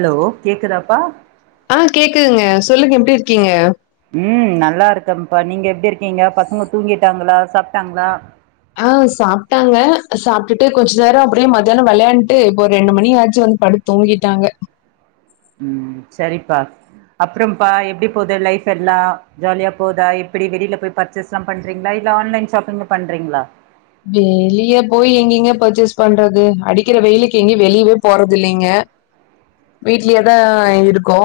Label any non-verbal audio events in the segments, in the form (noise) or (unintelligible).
hello கேக்குதாப்பா ஆ கேக்குதுங்க சொல்லுங்க எப்டி இருக்கீங்க ம் நல்லா இருக்கம்ப்பா நீங்க எப்டி இருக்கீங்க பசங்க தூங்கிட்டாங்ளா சாப்ட்டாங்ளா ஆ சாப்ட்டாங்க சாப்ட்டுட்டு கொஞ்ச நேரோ அப்டியே மத்தியானோ வெளையாண்ட்டு இப்போ ஒரு ரெண்டு மணி ஆச்சு வந்து படுத் தூங்கிட்டாங்க ம் செரிப்பா அப்புறம்ப்பா எப்டி போது லைஃப் எல்லா ஜாலியா போதா எப்டி வெளில போய் பர்ச்சேஸ்ல்லா பண்றீங்ளா இல்ல ஆன்லைன் ஷாப்பிங்கு பண்றீங்ளா வெளிய போய் எங்கிங்க பர்ச்சேஸ் பண்றது அடிக்கிற வெயிலுக்கு எங்கியு வெளிய்வே போறதில்லைங்க வீட்லயே தா இருக்கோ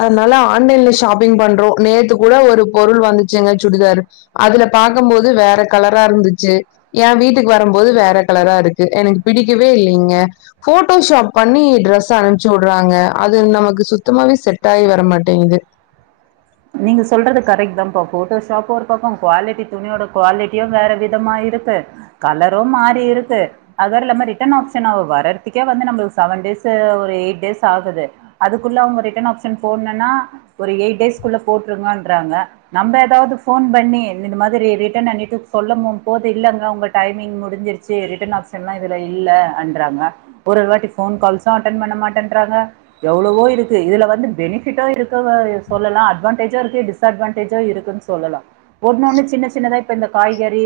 அதனால ஆன்லைன்ல ஷாப்பிங் பண்றோ நேத்து கூட ஒரு பொருள் வந்துச்சிங்க சுடிதார் அதுல பாக்கம்போது வேற கலரா இருந்து ச்சி ஏ வீட்டுக்கு வரம் போது வேற கலரா இருக்கு எனக்கு பிடிக்கவே இல்லீங்க போட்டோ ஷாப் பண்ணி ட்ரெஸ் அனுப்ச்சு உட்றாங்க அது நமக்கு சுத்தமாவே செட் ஆகி வர மாட்டேங்குது நீங்க சொல்றது கரெக்ட் தாம்ப்பா போட்டோ ஷாப்பு ஒரு பக்கோ குவாலிட்டி துணியோட குவாலிட்டியு வேற விதமா இருக்கு து கலரு மாறியிருக்கு அதர்ல்லாம ரிட்டர்ன் ஆப்ஷன் வரர்திக்கே வந்து நம்மளுக் செவன் டே ஸு ஒரு எயிட் டேஸ் ஆகுது அதுக்குள்ள அவுங்க ரிட்டர்ன் ஆப்ஷன் போட்னன்னா ஒரு எயிட் டேஸ் குள்ள போட்டிருங்கன்றாங்க நம்ம ஏதாவ்து போன் பண்ணி இந்தந்த மாத்ரி ரிட்டன்னனிட்டு சொல்லும் போம் போ து இல்லங்க உங்க டைமிங் முடிஞ்சிருச்சு ரிட்டர்ன் ஆப்ஷன்லா இதுல இல்ல அன்றாங்க ஒரு வாட்டி போன் கால்சு அட்டன் பண்ண மாட்டேன்றாங்க எவ்ளவோ இருக்கு இதுல வந்து பெனிபிட்ட இருக்கவா சொல்லலா அ அட்வான்டேஜு இருக்கு டிஸ் அட்வான்டேஜு இருக்குன் சொல்லலா ஒன்னொன்னு சின்ன சின்னதா இப்ப இந்த காய்கறி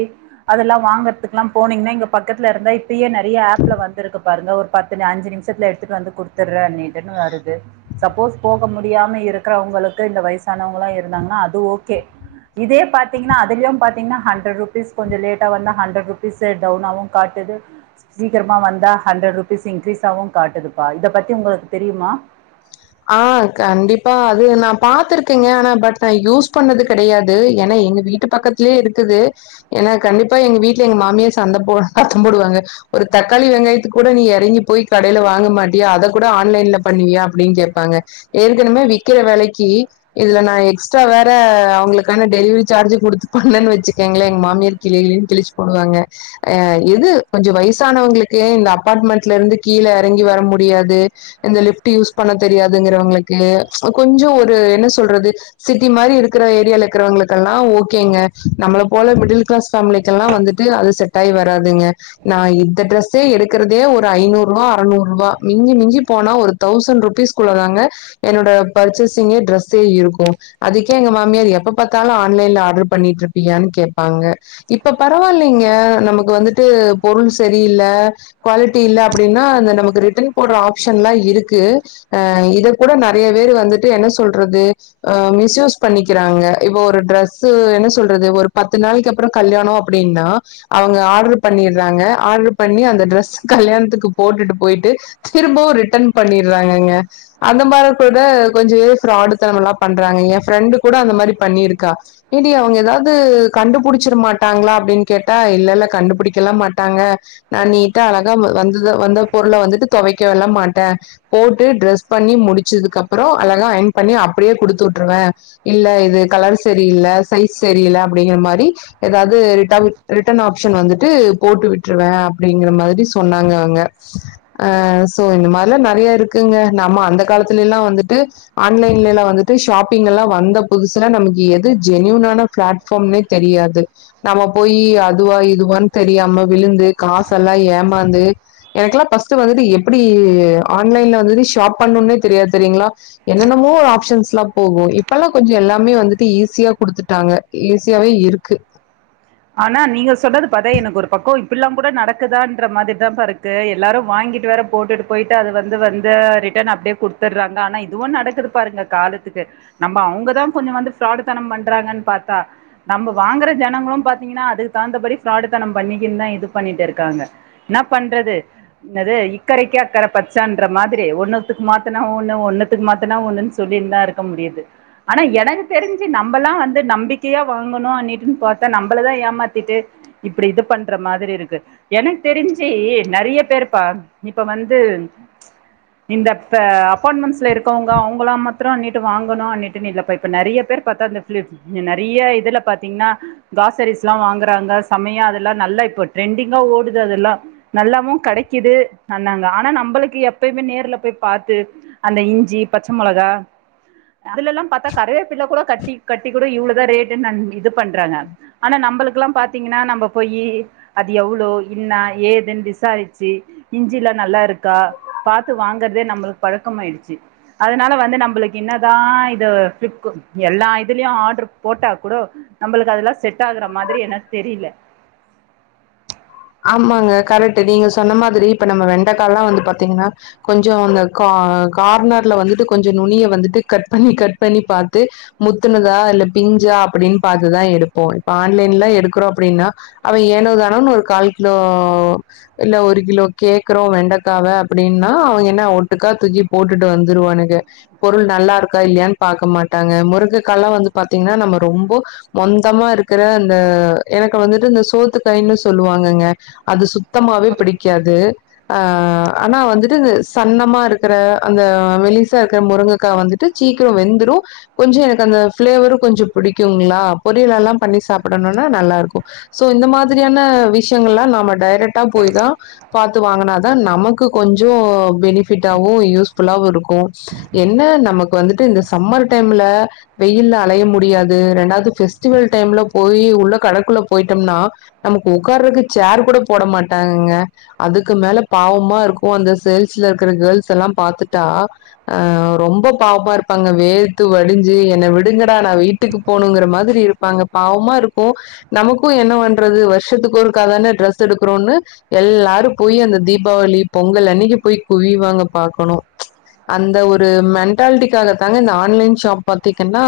அ ல்லாம் வாங்கறதுக்குல்லாம் போனீங்கன்னா இங்க பக்கத்து இருந்தே இப்பயே நறைய ஆப்ல வந்துருக்கு பாருங்க ஒரு பத்து அஞ்சு நிமிஷத் லா எடுத்துட்டு வந்து கொடுத்துடுறேன்னிட்டு வருது சப்போஸ் போக முடியாம இருக்கிறவங்களுக்கு இந்த வயச சனவங்களா இருந்தாங்கன்னா அது ஓகே இதே பாத்தீங்கன்னா அதிலயும் பாத்திங்கன்னா ஹண்ட்ரட் ருப்பீஸ் கொஞ்சோ லேட்டா வந்தா ஹன்ட்ரட் ருபீஸ் டவுனாவும் காட் சீக்கிரமா வந்தா ஹண்ட்ரட்ருபீஸ் இன்கிரீஸ்சாவும் காட்டுதுப்பா இத பத்தி உங்களுக்கு தெரியுமா ஆ கண்டிப்பா அது நான் பா்த்திருக்கேங்க ஆனா பட் நான் யூஸ் பண்ணது கெடையாது ஏனா எங்க வீட்டு பக்கத்துலேயே இருக்குது ஏனா கண்டிப்பா எங்க வீட்டுல எங்க மாமியா சண்ட போ சத்தம் போடுவாங்க ஒரு தக்காளி வெங்காயத்துக்கு கூட நீ இறங்கி போய் கடையில வாங்க மாட்டியா அதை கூட ஆன்லைன்ல பண்ணுவியா அப்படின்னு கேப் பாங்க ஏற்கனவே விக்கிற வேலைக்கு இதுல நா எக்ஸ்ட்ரா வேற அவங்களுக்கான டெலிவரி சார்ஜ் சார்ஜ் கொடுத்து பண்ணன்னு வச்சுக்கேங்களன் எங்க மாமியார் கிழி கிழி னு கிழச்சு போடுவாங்க இது கொஞ்சோ வயசு சானவங்களுக்கு இந்த அபார்ட்மெண்ட்ல இருந்து கீழே இறங்கி வர முடியாது இந்த லிப்ட் யூஸ் பண்ண தெரியாதுங்கறவங்களுக்கு கொஞ்சோ ஒரு என்ன சொல்றது சிட்டி மாரி இருக்கிற ஏரியால இருக்கிறவங்க ஓகேங்க நம்மள போல மிடில் கிளாஸ் பேமிலிக்கெல்லாம் வந்துட்டு அது செட் ஆகி வராதுங்க ந இந்த டிரஸ்ஸே எடுக்கிறதே ஒரு ஐநூறு ரூபா அறுநூறு ரூபா மி்ஞ்சி மிஞ்சி போனா ஒரு தௌசண்ட் ருபீஸ் குள்ள தாங்க என்னோட பர்ச்சேசிங்கே டிரஸே இருக்கும் அதுக்கே எங்க மாமியார் எப்ப பார்த்தாலும் ஆன் லைன்ல ஆர்டர் பண்ணிட்டு இருப்பியனு கேடப்பாங்க இப்ப பரவாயில்லைங்க நமக்கு வந்துட்டு பொருள்ஸ் சரியில்ல குவாலிட்டி இல்ல அப்படின்னா அந்த நமக்கு ரிட்டர்ன் போடுற ஆப்ஷன் எல்லாம் இருக்கு ஹ இத கூட நிறைய பேர் வந்துட்டு என்ன சொல்றதுஹ மிஸ்யூஸ் பண்ணிக்கிறாங்க இப்போ ஒரு ட்ரெஸ் என்ன சொல்றது ஒரு பத்து நாளைக்கு அப்ரோ கல்யாணம் அப்படின்னா அவங்க ஆடர் பண்ணிறாங்க ஆர்டர் பண்ணி அந்த ட்ரெஸ் கல்யாணத்துக்கு போட்டுட்டு போயிட்டு திரும்பவும் ரிட்டர்ன் பண்ணிறாங்கங்க அந்த மாதிரி கூட கொஞ்சம்வே ஃப்ராடு தனமலாம் பண்றாங்க எ ஃப்ரெண்டு கூட அந்த மாரி பண்ணியிருக்கா ஏன்டி அவங்க ஏதாவது கண்டுபிடிச்சிட மாட்டாங்களா அப்படின்னு கேட்டா இல்லல்ல கண்டுபிடிக்கலாம் மாட்டாங்க நான் நீட்டா அழகா வந்த வந்த பொருளை வந்துட்டு துவைக்க வில்ல மாட்டேன் போட்டு ட்ரெஸ் பண்ணி முடிச்சதுக்கு அப்ரோ அழகா அயன் பண்ணி அப்படியே குடுத்துவுட்டுருவ இல்ல இது கலர் சரி இல்ல சைஸ் தெரியல அப்படிங்கிற மாரி ஏதாவது ரிட்டமி ரிட்டன் ஆப்ஷன் வந்துட்டு போட்டு விட்டுருவேன் அப்படிங்கற மாதிரி சொன்னாங்க அவங்க ஆ சோ இந்த மாதிரிலாம் நறைய இருக்குங்க நம்ம அந்த காலத்துல எல்லாம் வந்துட்டு ஆன்லைன்ல எல்லாம் வந்துட்டு ஷாப்பிங் எல்லாம் வந்த புதுசுல நமக்கு எது ஜென்யூனான பிளாட்பார்ம்னே தெரியாது நம்ம போய் அதுவா இதுவான்னு தெரியாம விழுந் ந்து காச எல்லாம் ஏமாந்து எனக்குெல்லாம் பர்ஸ்ட் வந்துட்டு எப்படி ஆன்லைன்ல வந்துட்டு ஷி ப் பண்ணும்னே தெரியாது தெரியங்களா என்னென்னமோ ஆப்ஷன்ஸ்ல்லாம் போகும் இப்பெல்லாம் கொஞ்சோ எல்லாமே வந்துட்டு ஈஸி தியா குடுத்துட்டாங்க ஈஸியாவே இருக்கு உ ஆனா நீங்க சொன்னது பாத்தா எனக்கு ஒரு பக்கம் இப்படில்லாம் கூட நடக்குதான்ற மாதிரி தான் பா இருக்கு எல்லாரும் வாங்கி ட்டு போட்டுட்டு போயிட்டு அது வந்து வந்து ரிட்டர்ன் அப்படியே கொடுத்துடுறாங்க ஆனா இதுவும் நடக்குது பாருங்க காலத்து இருக்கு நம்ம அவங்க தான் கொஞ்சோ வந்து பிராடு தனம் பண்றாங்கன்னு பார்த்தா நம்ம வாங்குற ஜனங்களும் பாத் யிங்கானா அதுக்கு தகுந்தபடி பிராடு தனம் பண்ணிக்கனு தான் இது பண்ணிட்டு இருக்காங்க என்ன பண்றது இக்கறைக்கு அக்கற பச்ச என்ற மாதிரி ஒன்னுத்துக்கு மாத்தனா ஒன்னு ஒன்னுக்கு மாத்தனா ஒன்னு சொல்லி தான் இருக்கும் முடியது ஆனா எனக்கு தெரிஞ்சு நம்மல்லாம் வந்து நம்பிக்கையா வாங்கணும் அனு பார்த்தா நம்ம தான் ஏமாத்திட்டு இப்படி இது பண்ற மாதிரி இருக்கு எனக்கு தெரிஞ்சு நிறைய பேர் பா இப்ப வந்து இந்த அப்பார்மெண்ட்ஸ்ல இருக்கவங்க அவங்கள மாத்தம்ட்டு வாங்கணும் அட்டு இல்லப்ப இப்ப நறைய பேர் பா்த்தா அந்த ஃபிளிஃப் நறைய இதுல பாத்தீங்கன்னா க்ராசரிஸ் எல்லாம் வாங்குறாங்க சமையா அதெல்லாம் நல்லா இப்போ ட்ரெண்டிங்கா ஓடுது அதெல்லாம் நல்லாவும் கடை குது அந்தாங்க ஆனா நம்மளுக்கு எப்பயுமே நேர்ல போய் பார்த்து அந்த இஞ்சி பச்சை மிளகா இதுலல்லாம் பாத்தா கரவேப்பிள்ள கூட கட்டி கட்டி கூட இவ்ளவுதான் ரேட்டு இது பண்றாங்க ஆனா நம்மளுக்குெல்லாம் பாத்தீங்கன்னா நம்ம போயி அது எவ்வளோ இன்னா ஏதுன்னு விசாரிச்சு இஞ்சிலா நல்லா இருக்கா பாத்து வாங்கறதே நம்மளுக்கு பழக்கம் ஆயிடுச்சு அதனால வந்து நம்மளுக்கு என்னதான் இது ஃபிளிக் எல்லா இதுலயும் ஆர்டர் போட்டா கூட நம்மளுக்கு அதெல்லாம் செட் ஆகுற மாதிரி எனக்கு தெரியல ஆமாங்க கரெக்ட் நீங்க சொன்ன மாதிரி இப்ப நம்ம வெண்டைக்கால்லாம் வந்து பாார்த்தீங்கன்னா கொஞ்சோ அந்த கா கார்னர்ல வந்துட்டு கொஞ்சம் நுனிய வந்துட்டு கட் பண்ணி கட் பண்ணி பார்த்து முத்துனதா இல்ல பிஞ்சு அப்டின்னு பார்த்து தான் எடுப்போம் இப்ப ஆன்லைன்ல எடுக்கிறோம் அப்படின்னா அவ ஏனோதானோனு கால் கிலோ இல்ல ஒரு கிலோ கேக்குறோம் வெண்டைக்காவ அப்டின்னா அவங்க என்ன ஓட்டுக்கா தூக்கி போட்டுட்டு வந்துருவானுங்க பொருள் நல்லா இருக்கா இல்லையான்னு பார்க்க மாட்டாங்க முருங்கைக்காலாம் வந்து பார் த்தீங்கன்னா நம்ம ரொம்ப மொந்தமா இருக்கிற அந்த எனக்கு வந்துட்டு இந்த சோத்துக்காய்னு சொ ல்லுவாங்கங்க அது சுத்தமாவே பிடிக்காது ஆனா வந்துட்டு சன்னா மா இருக்கிற அந்த மெலிசா இருக்கிற முருங்கைக்க வந்துட்டு சீக்கிரம் வெந்துடும் கொஞ்சம் எனக்கு அந்த ப (unintelligible) கொஞ்சம் பிடிக்கும்ங்களா பொரியல்லாம் பண்ணி சாப்பிடணும்னா நல்லா இருக்கும் சோ இந்த மாதிரியான ன்னா விஷயங்கள்ல்லாம் நாம டைரக்ட்டா போய் தான் பாத்து வாங்கனாதான் நமக்கு கொஞ்சம் பேணிபிட்டாவும் யூஸ்புல்லாவும் இருக்கும் என்ன நமக்கு வந்துட்டு இந்த சம்மர் டைம்ல வெயில் அலைய முடியாது ரெண்டாவது பெஸ்டிவல் டைம்ல போய் உள்ள கடக்குள்ள போயிட்டோம்னா நமக்கு உட்கார்றதுக்கு சேர் கூட போட மாட்டாங்கங்க அதுக்கு மேல பாவமா இருக்கும் அந்த சேல்ஸ்ல இருக்கிற கேர்ள்ஸ்லாம் பாத்துட்டா ரொம்ப பாவமா இருப்பாங்க வேர்த்து வடிஞ்சு என் விடுங்கடா நான் வீட்டுக்கு போனுங்கிற மாதிரி இருப்பாங்க பாவமா இருக்கும் நமக்கும் என்ன பண்றது வரு வருஷத்துக்கு ஒருக்காதனே டிரெஸ் எடுக்கிறோம்னு எல்லாரும் போய் அந்த தீபாவளி பொங்கல் அன்னைக்கு போய் குவி வியூவாங்க பாக்கணும் அந்த ஒரு மென்டாலிட்டிக்காகத்தாங்க இந்த ஆன்லைன் ஷாப் பாத்தீங்கன்னா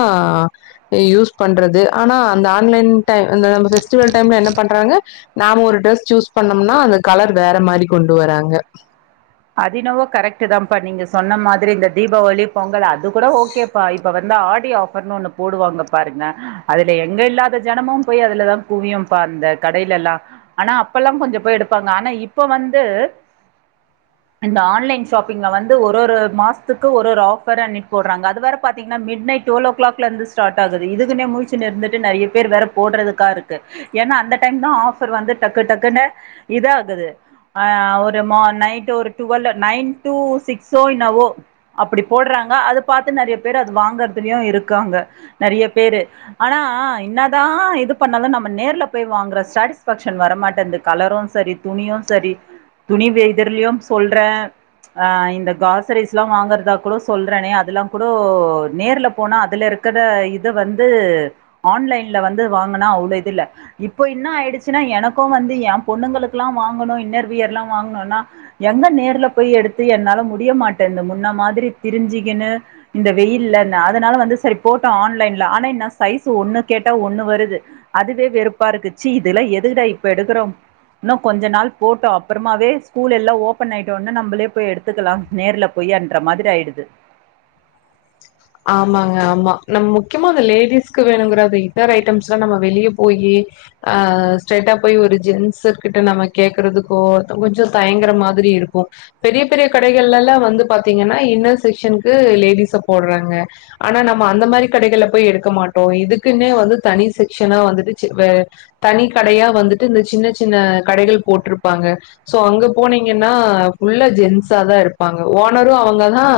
யூஸ் பண்றது ஆனா அந்த ஆன்லைன் டைம்ல பெஸ்டிவல் டைம்ல என்ன பண்றாங்க நாம ஒரு டிரெஸ் சூஸ் பண்ணோம்னா அந்த கலர் வேற மாதிரி கொண்டு வராங்க அதயென்னவோ கரெக்ட் தான்ப்பா நீங்க சொன்ன மாதிரி இந்த தீபாவளி பொங்கல் அது கூட ஓகேப்பா இப்ப வந்து ஆடி ஆஃபர் ஒண்ணு போடுவாங்க பாருங்க அதுல எங்க இல்லாத ஜனமும் போய் அதுல தான் குவியும் பாருங்க இந்த கடையிலலாம் ஆனா அப்பெல்லாம் கொஞ்சம் போய் எடுப்பாங்க ஆனா இப்ப வந்து இந்த ஆன்லைன் ஷாப்பிங்ல வந்து ஒரு ஒரு மாசத்துக்கு ஒரு ஒரு ஆஃபர் அண்ணிக்கு போறாங்க அதுவரை பாத்தீங்கன்னா மிட் நைடு டுவெல்ஓ கிளாக்ல இருந்து ஸ்டார்ட் ஆகுது இதுகுனே முழிச்சின்னு இருந்துட்டு நிறைய பேர் வேற போடுறதுக்காக இருக்கு என அந்த டைம் தான் ஆஃபர் வந்து டக்கு டக்குன்ன இதுஆகுது ஆ ஒரு நைட் ஒரு டுவல் நைன் டூ சிக்ஸ்சோ என்னவோ அப்படி போடுறாங்க அது பாத்து நெறைய பேர் அது வாங்க ங்கறிறதுலும் இருக்காங்க நிறைய பேரு ஆனா என்னதான் இது பண்ணாலும் நம்ம நேர்ல பேய் வாங்கற சாட்டிஸ்பேக்ஷன் வரமாட்டேன்து கலரும் சரி துணியும் சரி துணி வேதிர்லயும் சொல்றேன் ஆஹ் இந்த கிராசரிஸ் எல்லாம் வாங்கறதா கூட சொல்றேனே அதெல்லாம் கூட நேர்ல போனா அதுல இருக்க இருக்கிறத இத வந்து ஆன்லைன்ல வந்து வாங்கினா அவ்ளவு இது இல்ல இப்ப என்ன ஆயிடுச்சுன்னா எனக்கும் வந்து என் பொண்ணுங்களுக்குெல்லாம் வாங்கணும் இன்னர் வியர் எல்லாம் வாங்கணும்னா எங்க நேர்ல போய் எடுத்து என்னால முடிய மாட்டேனுது இந்த முன்ன மாதிரி திரிஞ்சுக்கனு இந்த வெயில் அதனால வந்து சரி போட்டோம் ஆன்லைன்ல ஆனா என் சைஸ் ஒண்ணு கேட்டா ஒண்ணு வருது அதுவே வெறுப்ப பா இருக்கு ச்சீ இதுல எதுகுடா இப்ப எடுக்கிறோம் இன்னும் கொஞ்ச நாள் போட்டோம் அப்புறமாவே ஸ்கூல் எல்லாம் ஓப்ப பன் ஆயிட்டோனி நம்பளே போய் எடுத்துக்கலாம் நேர்ல போய்ன்ற மாதிரி ஆயிடுது ஆமாங்க ஆமா நம்ம முக்கியமா அந்த லேடிஸ்க்கு வேணுங்கிற அ இன்னர் ஐட்டம்ஸ் எல்லாம் நம்ம வெளியே போயி ஆஹ் ஸ்ட்ரைட்டா போய் ஒரு ஜென்ஸ்கிட்ட நம்ம கேக்குறதுக்கோ கொஞ்சம் தயங்கர மாதிரி இருக்கும் பெரிய பெரிய கடைகள்லல்ல வந்து பாத்தீங்கன்னா இன்னர் செக்க்ஷனுக்கு லேடிஸ போடுறே றாங்க ஆனா நம்ம அந்த மாதிரி கடைகள்ல போயி எடுக்க மாட்டோம் இதுக்குன்னே வந்து தனி செக்க்ஷனா வந்துட்டு தனி கடையா வந்துட்டு இந்த சின்ன சின்ன கடைகள் போட்டிருப்பாங்க சோ அங்க போனீங்கன்ன னா புல்லா ஜென்ஸ்ஸா தான் இருப்பாங்க ஓனரும் அவங்க தான்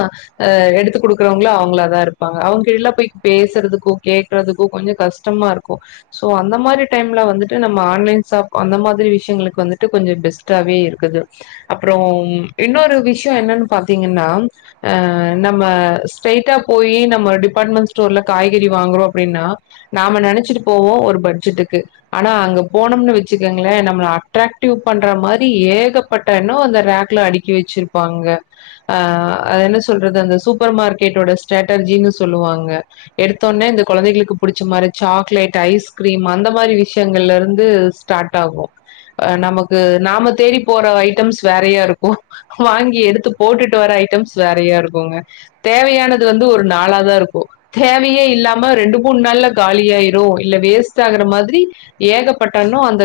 எடுத்து கொடுக்கறவங்களு அவ ளா தான் இருப்பாங்க அவங்க கிட்டாலம் போய் பேசுறதுக்கும் கேக்குறதுக்கும் கொஞ்சம் கஷ்டமா இருக்கும் சோ அந்த மாதிரி மாரி டைம்ல வந்துட்டு நம்ம ஆன்லைன் ஷாப் அந்த மாதிரி விஷயங்களுக்கு வந்துட்டு கொஞ்சம் பெஸ்ட்டாவே இருக்குது அப்புறம் இன்னொரு விஷயம் என்னன்னு பாத்தீங்கன்னா அஹ் நம்ம ஸ்ட்ரைட்டா போயி நம்ம ஒரு டிபார்ட்மெண்ட் ஸ்டோர்ல காய்கறி வாங்குறோம் அப்படின்னா நாம நினைச்சிட்டு போவோம் ஒரு பட்ஜெட்டுக்கு ஆனா அங்க போனம்னு வச்சுக்கங்களேன் நம்ம அட்ராக்டிவ் பண்ற மாதிரி ஏகப்பட்ட ன்னு அந்த ராக்ல அடிக்கி வச்சிருப்பாங்க அ அது என்ன சொல்றது அந்த சூப்பர் மார்க் கேட்டோட ஸ்ட்ராட்டர்ஜின்னு சொல்லுவாங்க எடுத்தோனே இந்த குழந்தைகளுக்கு புடிச்ச மாதிரி சாக்லேட் ஐஸ் கிரீம் அந்த மாதிரி விஷயங்கள்ல இருந்து ஸ்டார்ட் ஆகும் நமக்கு நாம தேடி போற ஐட்டம்ஸ் வேறையா இருக்கு வாங்கி எடுத்து போட்டுட்டு வர ஐட்டம்ஸ் வேறையா இருக்குங்க தேவையானது வந்து ஒரு நாளா தா இருக்குன் தேவையே இல்லாம ரெண்டு மூணு நாள்ல காலியாயிரு இல்ல வேஸ்ட் ஆகுற மாதிரி ஏகப்பட்டன்னு அந்த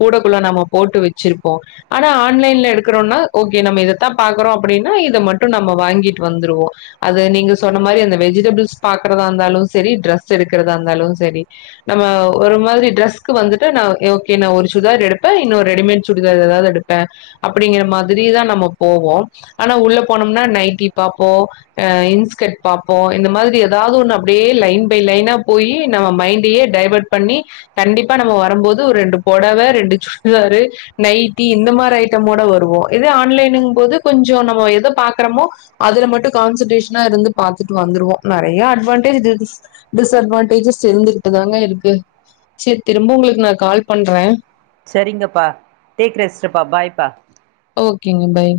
கூடக்குள்ள நாம போட்டு வச்சிருப்போ ஆனா ஆன்லைன்ல எடுக்குறோன்னா ஓகே நம்ம இதத்தா பாக்குறோ அப்டினா இத மட்டு நம்ம வாங்கிட்டு வந்துருவோ அது நீங்க சொன்ன மாரி அந்த வெஜிடபிள்ஸ் பாக்கறதா ந்தாலு செரி ட்ரெஸ் எடுக்கறதா ந்தாலு செரி நம் அ ஒரு மாரி ட்ரெஸ்க்கு வந்துட்டு நா ஓகே நா ஒரு சுடிதார் எடுப்பேன் இன்னு ரெடிமேட் சுடிதார் ஏதாது எடுப்பேன் அ அப்டிங்குற மாதிரிதா நம்ம போவோ ஆனா உள்ள போனம்னா நைட்டி பாப்போ அ இன்ஸ்கட் பாப்போ இந்த மாதிரி எதாவ்து ஒண்ணு அப்டியே லைன் பை லைனா போயி நம்ம மைண்டியே டைவர்ட் பண்ணி கண்டிப்பா நம்ம வரம்போது ஒரு ரெண்டு பொடவ ரெண்டு சுடிதாரு நைட்டி இந்த இது மார் ஐட்டமோட வருவோ இத ஆன்லைனுங்போது கொஞ்சோ நம்ம எத பாக்கறமோ அதுல மட்டு கான்சன்ட்ரேஷ்னா இருந்து பாத்துட்டு வந்துருவோ நெறைய அட்வான்டேஜ் டிஸ் டிஸ் அட்வான்டேஜஸ் இருந்துகுட்டு தாங்க இருக்கு சேர் திரும்ப உங்ளுக்கு நா கால் பண்றென் செரிங்கப்பா டேக் ரெஸ்டுப்பா பாய்ப்பா ஓகேங்க பாய்